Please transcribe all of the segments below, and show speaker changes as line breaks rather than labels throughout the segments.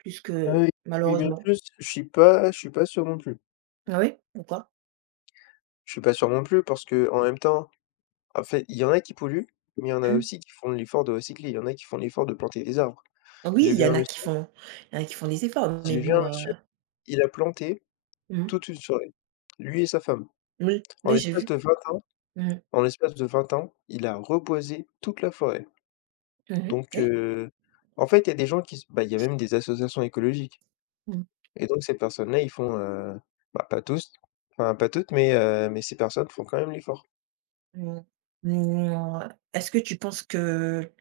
Plus
Ah,
que
oui, oui, bien
malheureusement.
plus, je suis pas je suis pas sûr, non plus.
Ah oui, pourquoi?
Je suis pas sûr non plus parce qu'en même temps, en fait, il y en a qui polluent, mais il y en a
Mmh.
aussi qui font l'effort de recycler. ll y en a qui font l'effort de planter des arbres.
Oui,
J'ai
il
vu
y en
un
a qui
monsieur
font il y en a qui font des efforts, mais
j'ai vu un
bon,
monsieur,
heu
il a planté
Mmh mh.
toute une forêt, lui et sa femme.
Oui,
En
oui, j'ai
l'espace
vu.
de 20 ans,
Mmh mh.
en l'espace de 20 ans, il a reboisé toute la forêt.
Mmh mh.
Donc
Oui.
heu, en fait, il y a des gens qui s bah, ll y a même des associations écologiques
Mmh mh.
et donc ces personnes-là, ils font, heu, bah, pas tous, enfin pas toutes, mais heu, mais ces personnes font quand même l'effort.
Mmh. Mouais. Est-ce que tu penses que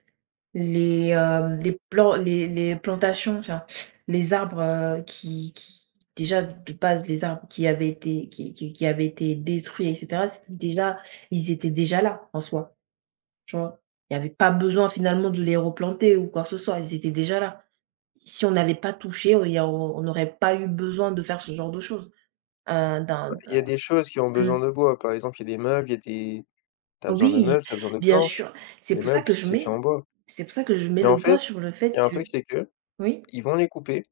les, hem, les plan les les plantations, enfin, les arbres, heu, qui qui, déjà de base, les arbres qui avaient été qui qui qui avaient été détruits et cetera, c'était déjà ils étaient déjà là, en soi. Tu vois? Il y avait pas besoin, finalement, de les replanter ou quoi que ce soit, ils étaient déjà là. Si on n'avait pas touché, au il y a au on aurait pas eu besoin de faire ce genre de choses, heu, dans
Bah,
dans
il y a des choses qui ont
mmh.
besoin de bois. Par exemple, il y a des meubles, il y a des tu as besoin de
Oui.
meubles, tu as besoin de
Bien
planches.
sûr. C'est
Les
pour ça
meubles,
que je
c'est fait
mets
en bois.
c'est pour ça que je mets
Mais en
le doigt
fait,
sur le fait
il y a un
que
truc, c'est qu'ils
Oui?
vont les couper.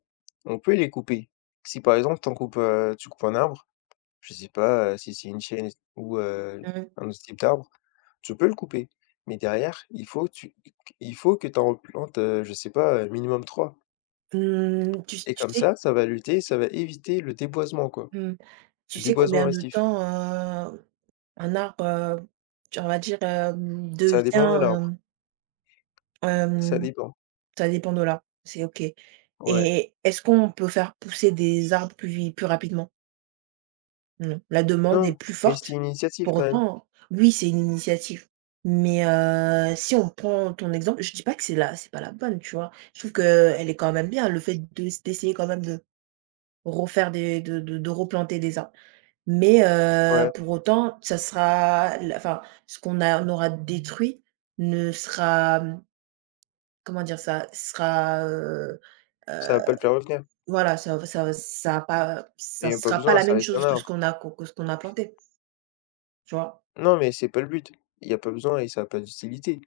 On peut les couper. Si, par exemple, tu en coupes, heu, tu coupes un arbre, je sais pas, heu, si c'est une chêne ou heu,
Mmh mh.
un autre type d'arbre, tu peux le couper, mais derrière, il faut tu qu qu il faut que tu en replantes, heu, je sais pas, heu, minimum 3.
Mmh, tu s
Et
tu
comme
sais
ça, ça va lutter, ça va éviter le déboisement, quoi,
Mmh. Tu
le
sais
déboisement
combien de
massif.
temps, heu, un arbre, heu, tu on va dire, hem,
Ça
devient,
dépend de l'arbre.
hem
Ça
Hem,
dépend.
ça dépend de l'arbre, c'est OK
Ouais.
et est-ce qu'on peut faire pousser des arbres plus vi plus rapidement? Mmh. La demande est
Non,
plus
mais c'est
forte?
une initiative,
Pour
quand même.
autant oui, c'est une initiative. Mais heu, si on prend ton exemple je dis pas que c'est la c'est pas la bonne, tu vois? Je trouve qu'elle est quand même bien. Le fait de d'essayer quand même de refaire des de de de replanter des arbres. Mais heu,
Ouais.
pour autant, ça sera la enfin, ce qu'on a on aura détruit, ne sera, mmh comment dire ça, sera, heu
Ça
heu,
va pas le faire revenir.
voilà, ça ou ça v ça a pas heu,
Mais
ça
il y a pas
sera pas
besoin,
la
ça
même
reste un
chose que ce
arbre.
qu'on a co que ce qu'on a planté. Tu vois?
Non, mais c'est pas le but. Il y a pas besoin et ça a pas d'utilité.